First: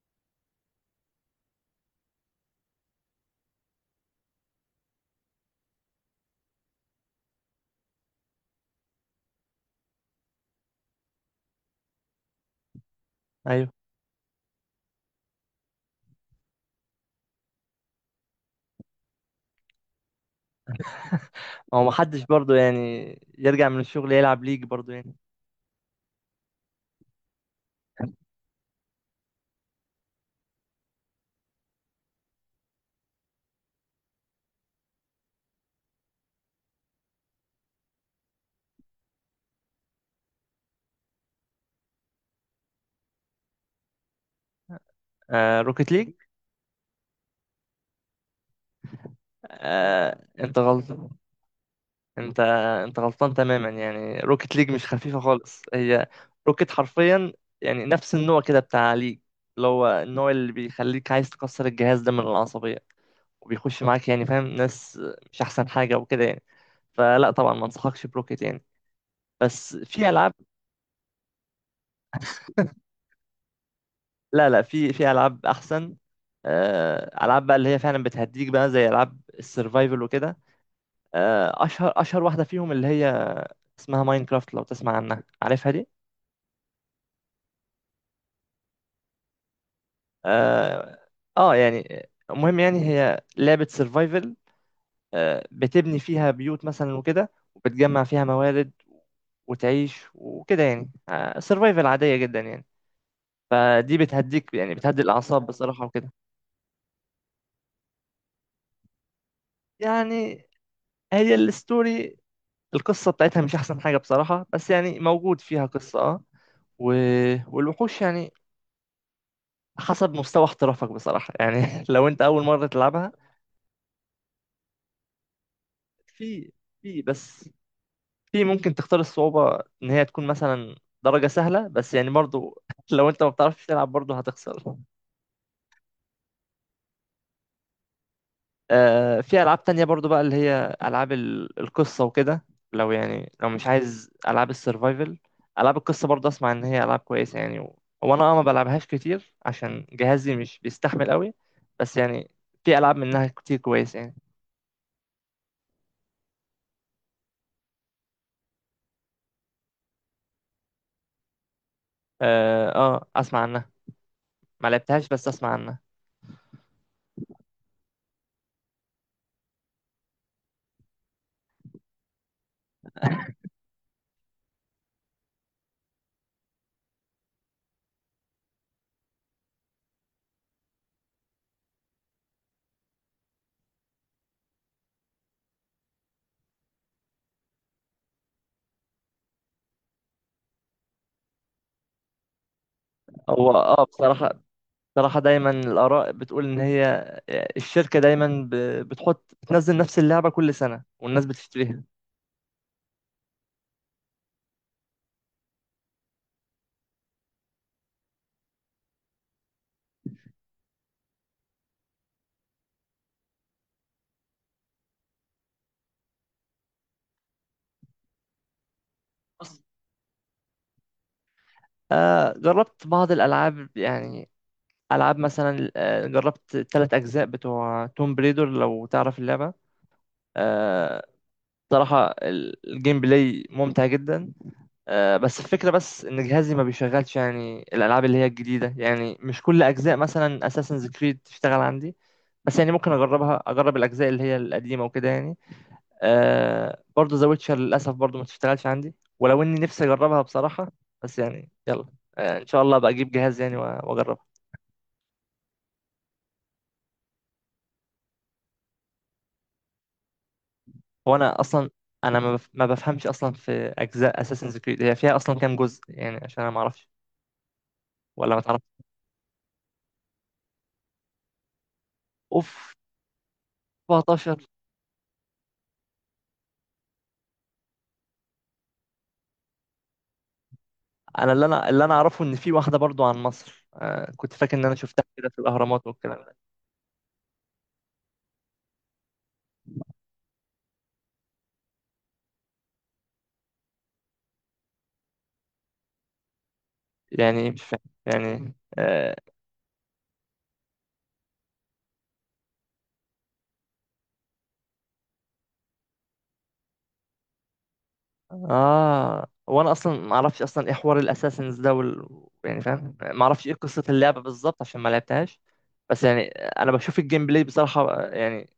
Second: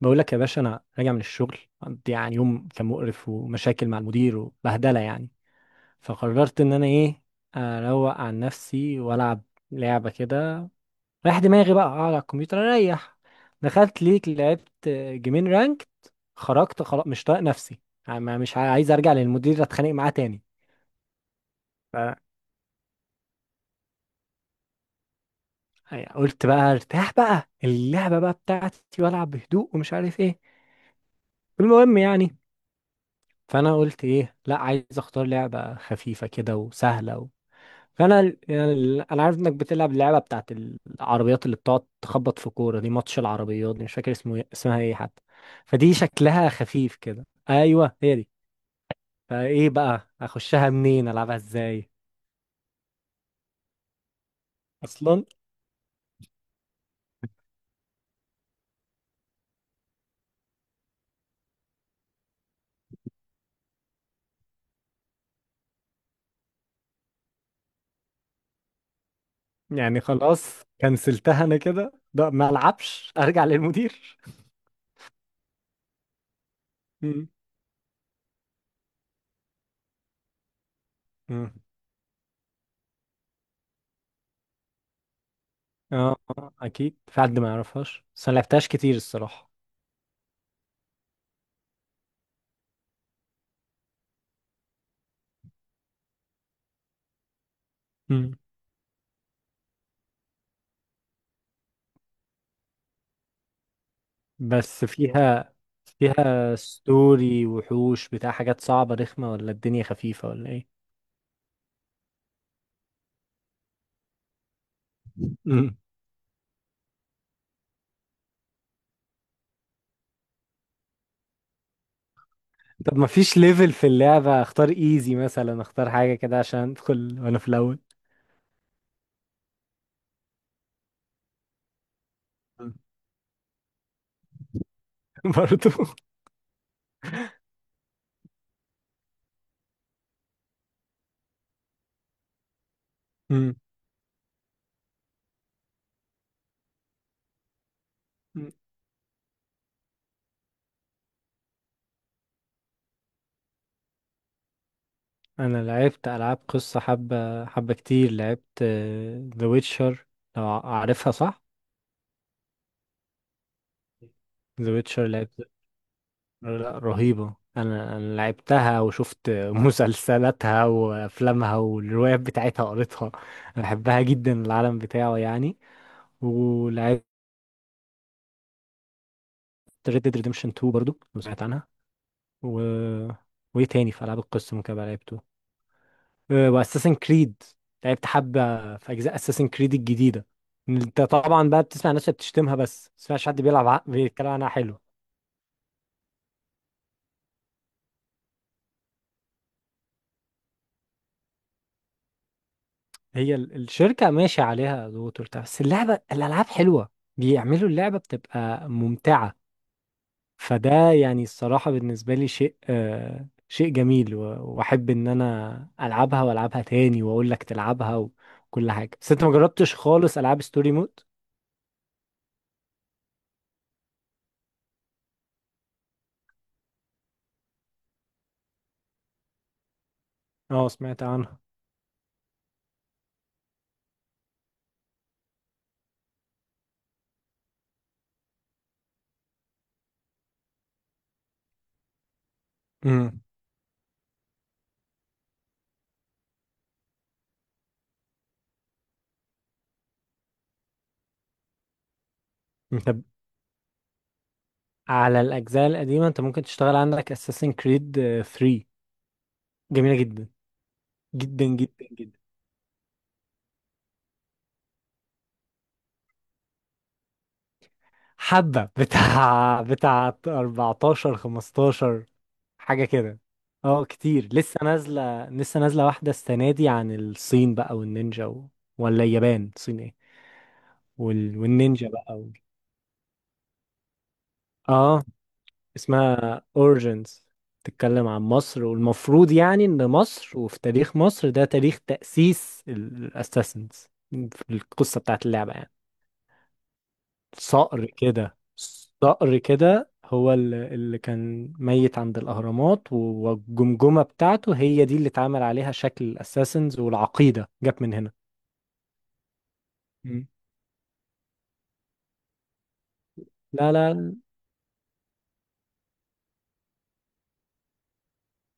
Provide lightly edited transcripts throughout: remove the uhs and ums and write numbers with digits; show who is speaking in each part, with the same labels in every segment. Speaker 1: بقول لك يا باشا، انا راجع من الشغل، عندي يعني يوم كان مقرف ومشاكل مع المدير وبهدله يعني. فقررت ان انا ايه، اروق عن نفسي والعب لعبه كده، رايح دماغي بقى اقعد على الكمبيوتر اريح.
Speaker 2: ايوه.
Speaker 1: دخلت ليك لعبت جيمين رانك، خرجت خلاص مش طايق نفسي، يعني مش عايز ارجع للمدير اتخانق معاه تاني.
Speaker 2: هو ما
Speaker 1: ف-
Speaker 2: حدش برضه يعني يرجع من الشغل يلعب ليج برضه يعني؟
Speaker 1: قلت بقى ارتاح بقى اللعبه بقى بتاعتي والعب بهدوء ومش عارف ايه المهم يعني. فانا قلت ايه، لا عايز اختار لعبه خفيفه كده وسهله. فانا انا عارف انك بتلعب اللعبه بتاعت العربيات اللي بتقعد تخبط في كوره دي، ماتش العربيات دي، مش فاكر اسمها ايه حتى.
Speaker 2: آه، روكيت
Speaker 1: فدي
Speaker 2: ليج.
Speaker 1: شكلها خفيف كده، ايوه هي دي. فايه بقى
Speaker 2: آه، انت
Speaker 1: اخشها
Speaker 2: غلطان.
Speaker 1: منين العبها ازاي؟
Speaker 2: انت انت غلطان تماما يعني. روكيت ليج مش خفيفه
Speaker 1: اصلا
Speaker 2: خالص هي. روكيت حرفيا يعني نفس النوع كده بتاع ليج، اللي هو النوع اللي بيخليك عايز تكسر الجهاز ده من العصبيه، وبيخش معاك يعني فاهم ناس. مش احسن حاجه وكده يعني. فلا، طبعا ما انصحكش بروكيت يعني. بس
Speaker 1: يعني.
Speaker 2: في العاب.
Speaker 1: خلاص كنسلتها انا كده، ده ما العبش ارجع للمدير.
Speaker 2: لا لا، في العاب احسن. آه،
Speaker 1: مم.
Speaker 2: العاب بقى اللي هي فعلا بتهديك بقى زي العاب السرفايفل وكده.
Speaker 1: مم.
Speaker 2: آه، اشهر واحده فيهم اللي هي اسمها ماينكرافت، لو تسمع عنها، عارفها دي.
Speaker 1: اه، آه، اكيد في حد ما يعرفهاش بس انا لعبتهاش كتير الصراحه.
Speaker 2: اه. يعني المهم يعني هي لعبه سرفايفل. بتبني فيها بيوت مثلا وكده، وبتجمع فيها موارد وتعيش وكده يعني. سرفايفل عاديه جدا يعني. فدي بتهديك، يعني
Speaker 1: بس
Speaker 2: بتهدي الاعصاب
Speaker 1: فيها
Speaker 2: بصراحه وكده.
Speaker 1: فيها ستوري وحوش بتاع حاجات صعبة رخمة، ولا الدنيا خفيفة
Speaker 2: يعني
Speaker 1: ولا ايه؟
Speaker 2: هي الستوري، القصة بتاعتها مش أحسن حاجة بصراحة، بس يعني موجود فيها
Speaker 1: مم.
Speaker 2: قصة اه و... والوحوش، يعني حسب مستوى احترافك بصراحة يعني، لو أنت أول مرة
Speaker 1: طب ما
Speaker 2: تلعبها.
Speaker 1: فيش ليفل في اللعبة، اختار ايزي مثلا، اختار حاجة كده
Speaker 2: في
Speaker 1: عشان
Speaker 2: في
Speaker 1: ادخل وانا
Speaker 2: بس
Speaker 1: في الاول.
Speaker 2: في ممكن تختار الصعوبة إن هي تكون مثلا درجة سهلة، بس يعني برضو
Speaker 1: مم.
Speaker 2: لو أنت ما بتعرفش تلعب برضو هتخسر.
Speaker 1: برضو.
Speaker 2: آه، في ألعاب تانية برضو بقى اللي هي ألعاب القصة وكده. لو
Speaker 1: مم.
Speaker 2: مش عايز ألعاب السرفايفل، ألعاب القصة برضو أسمع إن هي ألعاب كويسة يعني. و... وأنا ما
Speaker 1: مم.
Speaker 2: بلعبهاش كتير عشان جهازي مش بيستحمل قوي. بس يعني في ألعاب منها كتير كويسة يعني.
Speaker 1: انا لعبت العاب قصة حبة حبة كتير، لعبت ذا ويتشر لو عارفها صح.
Speaker 2: أسمع عنها. ما
Speaker 1: ذا ويتشر
Speaker 2: لعبتهاش بس
Speaker 1: لعبت،
Speaker 2: أسمع عنها.
Speaker 1: لا رهيبة، أنا لعبتها وشفت مسلسلاتها وأفلامها والروايات بتاعتها قريتها، أنا بحبها جدا العالم بتاعه يعني. ولعبت Red Dead Redemption 2 برضو لو سمعت عنها و... وإيه تاني في ألعاب القصة ممكن أبقى لعبته؟ أه، وأساسن كريد، لعبت حبة في أجزاء أساسن كريد الجديدة. أنت طبعا بقى بتسمع الناس اللي بتشتمها بس ما تسمعش حد
Speaker 2: هو
Speaker 1: بيلعب بيتكلم
Speaker 2: بصراحة،
Speaker 1: عنها حلو.
Speaker 2: بصراحة دايما الآراء بتقول إن هي الشركة دايما ب- بتحط بتنزل نفس اللعبة كل سنة والناس بتشتريها.
Speaker 1: هي الشركة ماشية عليها ضغوط وبتاع، بس اللعبة الألعاب حلوة، بيعملوا اللعبة بتبقى ممتعة. فده يعني الصراحة بالنسبة لي شيء جميل، وأحب إن أنا ألعبها وألعبها تاني وأقول لك تلعبها وكل حاجة. بس أنت ما جربتش خالص ألعاب ستوري مود؟
Speaker 2: آه، جربت بعض الألعاب يعني، ألعاب مثلا، جربت التلات أجزاء بتوع توم بريدر لو تعرف اللعبة.
Speaker 1: أه، سمعت
Speaker 2: آه.
Speaker 1: عنها.
Speaker 2: صراحة الجيم بلاي ممتع جدا. آه، بس الفكرة بس إن جهازي ما بيشغلش يعني الألعاب اللي هي الجديدة، يعني مش كل أجزاء مثلا أساسنز كريد تشتغل عندي. بس يعني ممكن
Speaker 1: امم.
Speaker 2: أجربها، أجرب الأجزاء اللي هي القديمة وكده يعني. آه، برضه ذا ويتشر للأسف برضه ما تشتغلش عندي، ولو إني نفسي أجربها بصراحة. بس يعني يلا. آه، إن شاء الله أبقى
Speaker 1: أنت
Speaker 2: أجيب جهاز يعني، وأجربها.
Speaker 1: على الأجزاء القديمة، أنت ممكن تشتغل عندك أساسن كريد 3، جميلة جدا
Speaker 2: هو أنا
Speaker 1: جدا
Speaker 2: أصلا،
Speaker 1: جدا جدا.
Speaker 2: أنا ما بف- ما بفهمش أصلا في أجزاء أساسنز كريد، هي فيها أصلا كام جزء يعني؟ عشان أنا ما أعرفش ولا ما تعرفش.
Speaker 1: حبة بتاع 14 15
Speaker 2: أوف.
Speaker 1: حاجة كده. اه، كتير
Speaker 2: 17.
Speaker 1: لسه نازلة لسه نازلة، واحدة السنة دي عن الصين بقى والنينجا. ولا اليابان، الصين، ايه؟
Speaker 2: أنا اللي أنا اللي
Speaker 1: والنينجا
Speaker 2: أنا
Speaker 1: بقى
Speaker 2: أعرفه
Speaker 1: و...
Speaker 2: إن في واحدة برضه عن مصر. كنت فاكر إن أنا شفتها
Speaker 1: اه،
Speaker 2: كده في الأهرامات والكلام ده.
Speaker 1: اسمها اوريجينز، تتكلم عن مصر، والمفروض يعني ان مصر، وفي تاريخ مصر ده تاريخ تأسيس الاساسنز في القصة بتاعت اللعبة يعني.
Speaker 2: يعني مش فاهم.
Speaker 1: صقر كده.
Speaker 2: يعني
Speaker 1: صقر كده هو اللي كان ميت عند الأهرامات، والجمجمة بتاعته هي دي اللي اتعمل عليها شكل الأساسنز، والعقيدة جت من هنا.
Speaker 2: اه. وانا اصلا ما
Speaker 1: مم.
Speaker 2: اعرفش اصلا ايه حوار الاساسنز ده يعني فاهم، ما اعرفش ايه
Speaker 1: لا
Speaker 2: قصه
Speaker 1: لا،
Speaker 2: اللعبه بالظبط عشان ما لعبتهاش. بس يعني انا بشوف الجيم بلاي بصراحه، آه، يعني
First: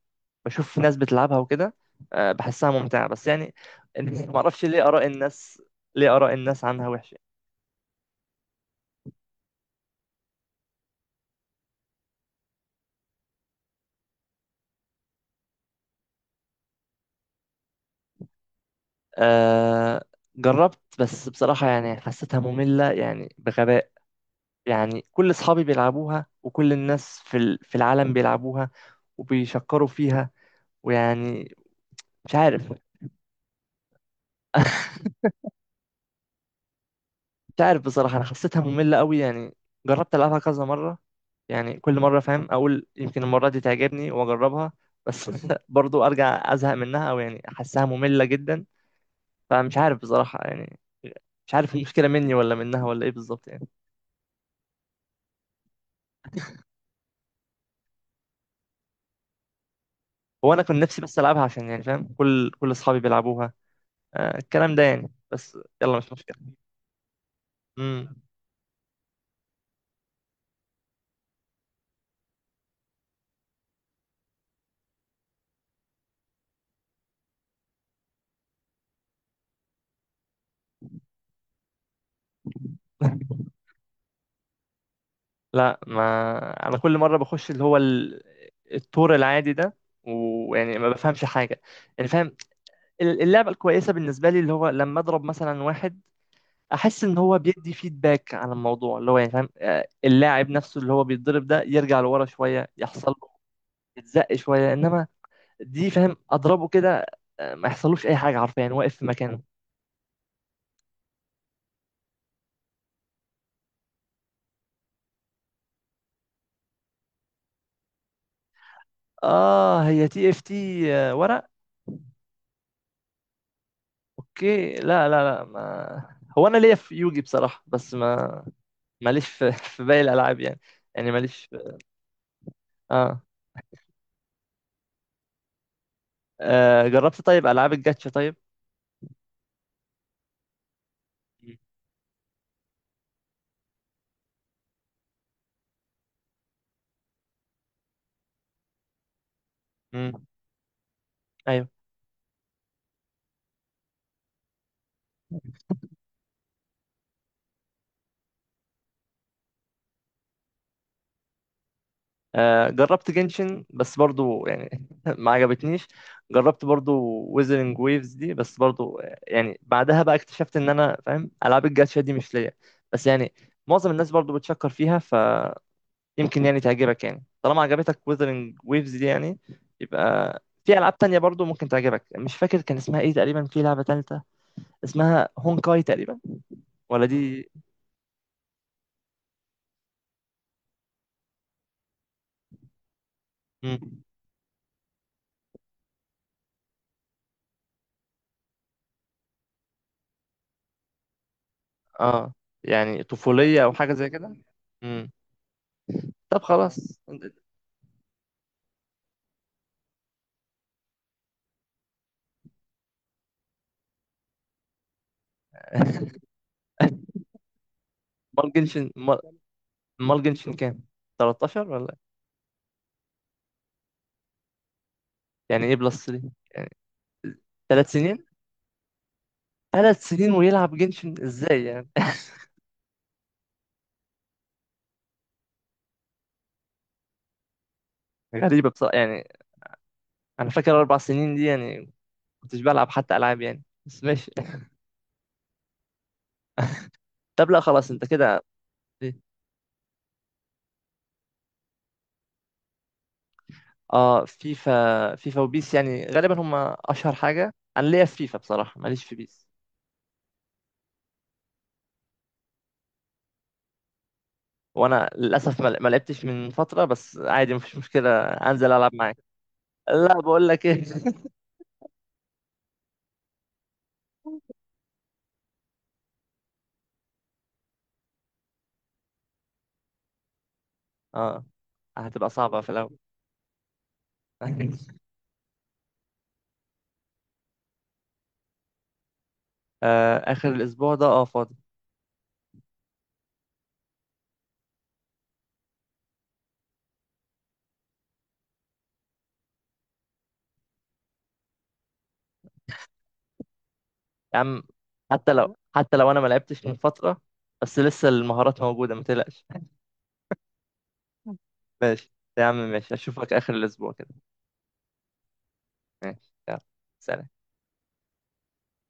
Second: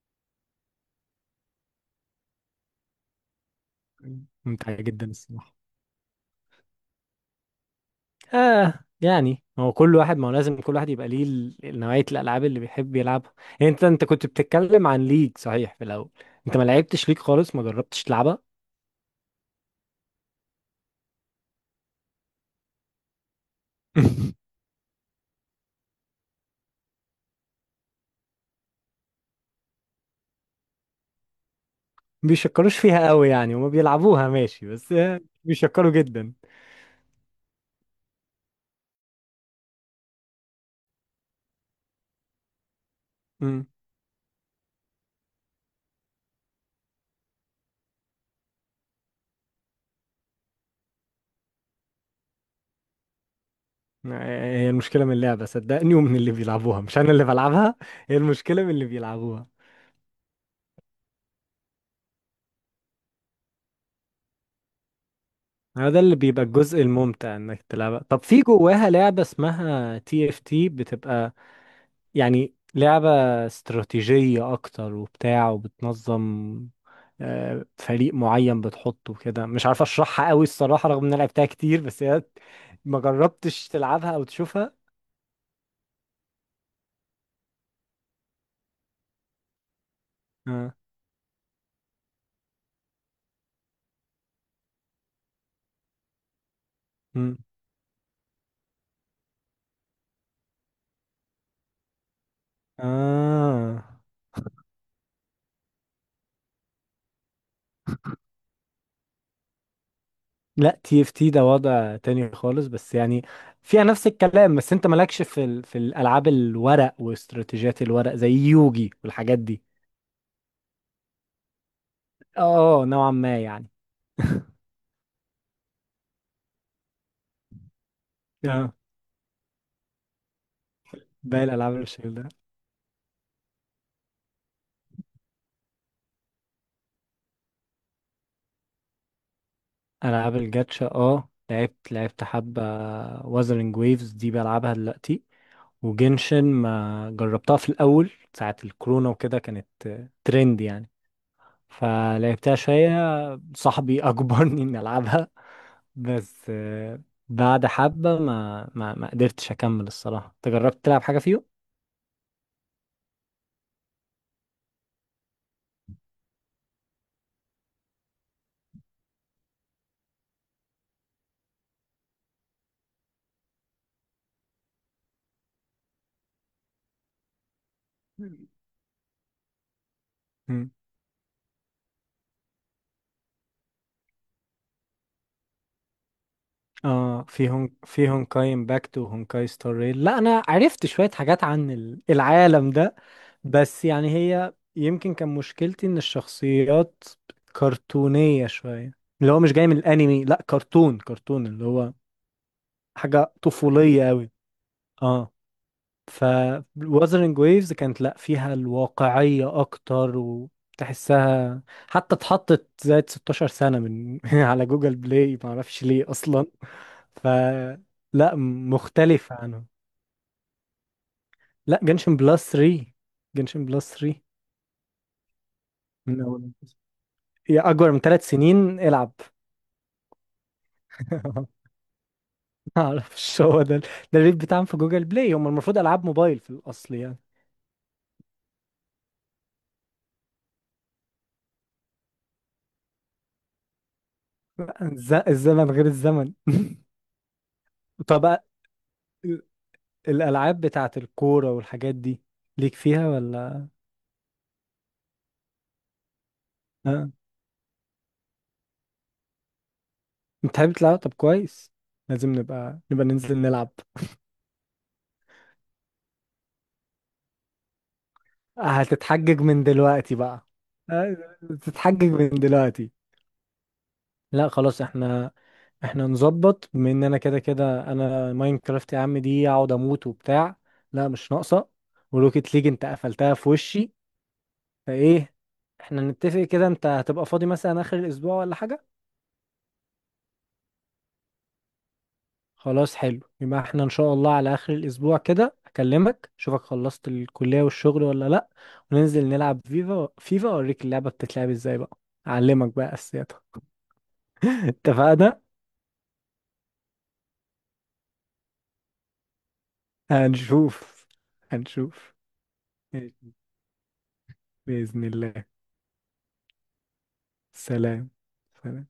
Speaker 2: بشوف ناس بتلعبها وكده. آه، بحسها ممتعه، بس يعني ما اعرفش
Speaker 1: ممتع
Speaker 2: ليه اراء
Speaker 1: جدا الصراحة.
Speaker 2: الناس ليه اراء الناس عنها وحشه.
Speaker 1: آه يعني هو كل واحد، ما هو لازم كل واحد يبقى ليه نوعية الألعاب اللي بيحب يلعبها. يعني انت كنت بتتكلم عن ليج، صحيح في الأول؟ انت ما لعبتش ليج خالص، ما جربتش تلعبها.
Speaker 2: آه، جربت بس بصراحة يعني حسيتها مملة يعني بغباء. يعني كل أصحابي بيلعبوها وكل الناس في العالم بيلعبوها وبيشكروا فيها ويعني. مش عارف
Speaker 1: بيشكروش فيها قوي يعني، وما بيلعبوها ماشي، بس بيشكروا جدا.
Speaker 2: مش عارف بصراحة. أنا حسيتها مملة قوي يعني. جربت ألعبها كذا مرة، يعني كل مرة فاهم أقول يمكن المرة دي تعجبني وأجربها، بس برضو أرجع أزهق منها، أو يعني أحسها مملة جدا. فمش عارف بصراحة يعني. مش عارف المشكلة مني ولا منها ولا إيه بالظبط يعني.
Speaker 1: هي المشكلة من اللعبة صدقني، ومن اللي بيلعبوها، مش أنا اللي بلعبها، هي المشكلة من اللي بيلعبوها.
Speaker 2: هو أنا كنت نفسي بس ألعبها عشان يعني فاهم كل أصحابي بيلعبوها، آه الكلام ده يعني. بس
Speaker 1: هو
Speaker 2: يلا،
Speaker 1: ده
Speaker 2: مش
Speaker 1: اللي
Speaker 2: مشكلة.
Speaker 1: بيبقى الجزء الممتع إنك تلعبها.
Speaker 2: مم.
Speaker 1: طب في جواها لعبة اسمها تي اف تي، بتبقى يعني لعبة استراتيجية أكتر وبتاع، وبتنظم فريق معين بتحطه كده، مش عارف أشرحها قوي الصراحة رغم إن أنا لعبتها كتير، بس هي، ما جربتش تلعبها أو تشوفها؟
Speaker 2: لا، ما انا كل مره بخش اللي هو التور العادي ده
Speaker 1: آه.
Speaker 2: ويعني ما بفهمش حاجه. يعني فاهم اللعبة الكويسة بالنسبة لي اللي هو لما أضرب مثلا واحد، أحس إن
Speaker 1: مم.
Speaker 2: هو بيدي فيدباك على الموضوع، اللي هو يعني فاهم، آه، اللاعب نفسه اللي هو بيتضرب ده يرجع لورا شوية، يحصل له
Speaker 1: آه
Speaker 2: يتزق شوية. إنما دي فاهم أضربه كده، ما يحصلوش أي حاجة حرفيا يعني، واقف في مكانه.
Speaker 1: لا، تي اف تي ده وضع تاني خالص، بس يعني فيها نفس الكلام، بس انت مالكش في الالعاب الورق واستراتيجيات الورق زي يوجي والحاجات دي.
Speaker 2: آه، هي تي إف تي ورق؟
Speaker 1: اه، نوعا ما يعني.
Speaker 2: أوكي. لا لا لا، ما هو أنا ليا في يوجي بصراحة، بس ما
Speaker 1: اه،
Speaker 2: ماليش في باقي الألعاب يعني. يعني
Speaker 1: باقي
Speaker 2: ماليش
Speaker 1: الالعاب
Speaker 2: في...
Speaker 1: اللي بالشكل ده،
Speaker 2: آه. آه، جربت طيب ألعاب الجاتشا طيب؟
Speaker 1: العاب الجاتشا، اه،
Speaker 2: مم.
Speaker 1: لعبت حبة، وازرنج ويفز دي بلعبها دلوقتي، وجنشن ما جربتها، في الاول ساعة الكورونا وكده كانت
Speaker 2: مم.
Speaker 1: ترند يعني،
Speaker 2: أيوة.
Speaker 1: فلعبتها شوية، صاحبي اجبرني اني العبها، بس بعد حبة ما قدرتش أكمل الصراحة. أنت جربت تلعب حاجة فيهم؟
Speaker 2: آه، جربت جنشن بس برضو يعني ما عجبتنيش. جربت برضو ويزرنج ويفز دي بس برضو، يعني بعدها بقى اكتشفت ان انا فاهم العاب الجاتشا دي مش ليا. بس يعني معظم الناس برضو بتشكر فيها، فيمكن يعني تعجبك، يعني طالما عجبتك ويزرنج ويفز دي يعني يبقى
Speaker 1: مم.
Speaker 2: في العاب تانية برضو ممكن تعجبك. مش فاكر كان اسمها ايه تقريبا، في لعبة تالتة اسمها هونكاي تقريبا. ولا
Speaker 1: اه،
Speaker 2: دي.
Speaker 1: في هونكاي امباكت وهونكاي ستار ريل، لا انا عرفت شوية حاجات عن العالم ده، بس
Speaker 2: مم.
Speaker 1: يعني هي يمكن كان مشكلتي ان الشخصيات كرتونية شوية، اللي هو مش جاي من الانمي، لا كرتون كرتون اللي هو
Speaker 2: اه، يعني
Speaker 1: حاجة
Speaker 2: طفولية او حاجة
Speaker 1: طفولية
Speaker 2: زي
Speaker 1: قوي.
Speaker 2: كده. مم.
Speaker 1: اه. ف
Speaker 2: طب خلاص.
Speaker 1: Wuthering Waves كانت، لا فيها الواقعية أكتر، وتحسها حتى اتحطت زائد 16 سنة من على جوجل بلاي، معرفش ليه أصلا. ف لا
Speaker 2: مال جنشن مال
Speaker 1: مختلفة عنه.
Speaker 2: مال جنشن كام؟ 13
Speaker 1: لا،
Speaker 2: ولا إيه؟
Speaker 1: جنشن بلس 3. جنشن بلس 3
Speaker 2: يعني ايه بلس
Speaker 1: من
Speaker 2: دي؟
Speaker 1: أول، يا أكبر
Speaker 2: 3
Speaker 1: من
Speaker 2: سنين.
Speaker 1: 3 سنين العب.
Speaker 2: 3 سنين ويلعب جنشن ازاي يعني؟
Speaker 1: معرفش، هو ده الريت بتاعهم في جوجل بلاي، هم المفروض ألعاب موبايل في الأصل يعني.
Speaker 2: غريبة بصراحة يعني. انا فاكر 4 سنين دي يعني كنتش بلعب حتى العاب يعني، بس ماشي.
Speaker 1: لا، الزمن غير الزمن.
Speaker 2: طب لا خلاص انت
Speaker 1: طب،
Speaker 2: كده. إيه؟
Speaker 1: الألعاب بتاعة الكورة والحاجات دي، ليك فيها ولا؟
Speaker 2: اه، فيفا وبيس يعني غالبا هم
Speaker 1: اه،
Speaker 2: اشهر حاجة. انا ليا في فيفا بصراحة، ماليش في بيس.
Speaker 1: بتحب تلعب؟ طب كويس، لازم نبقى ننزل نلعب.
Speaker 2: وانا للاسف ما لعبتش من فترة، بس عادي مفيش مشكلة انزل العب معاك.
Speaker 1: هتتحجج من
Speaker 2: لا،
Speaker 1: دلوقتي بقى؟
Speaker 2: بقول لك ايه.
Speaker 1: آه، تتحجج من دلوقتي؟ لا خلاص، احنا نظبط، بما ان انا كده كده، انا ماينكرافت يا عم دي اقعد اموت وبتاع، لا مش
Speaker 2: اه،
Speaker 1: ناقصة،
Speaker 2: هتبقى
Speaker 1: وروكيت
Speaker 2: صعبة
Speaker 1: ليج
Speaker 2: في
Speaker 1: انت
Speaker 2: الاول.
Speaker 1: قفلتها في وشي، فايه؟ احنا نتفق كده، انت هتبقى فاضي مثلا اخر الاسبوع ولا حاجة؟
Speaker 2: آه، اخر الاسبوع ده فاضي.
Speaker 1: خلاص حلو، يبقى احنا ان شاء الله على اخر الاسبوع كده اكلمك، اشوفك خلصت الكلية والشغل ولا لا، وننزل نلعب فيفا. فيفا اوريك اللعبة بتتلعب ازاي بقى، اعلمك بقى اساسياتها.
Speaker 2: يا عم. حتى
Speaker 1: اتفقنا.
Speaker 2: لو حتى لو انا ما لعبتش من فتره، بس لسه المهارات موجوده، ما تقلقش.
Speaker 1: هنشوف
Speaker 2: ماشي
Speaker 1: هنشوف.
Speaker 2: يا عم، ماشي، اشوفك
Speaker 1: ماشي.
Speaker 2: اخر الاسبوع كده.
Speaker 1: بإذن الله.
Speaker 2: ماشي يلا. سلام.
Speaker 1: سلام سلام.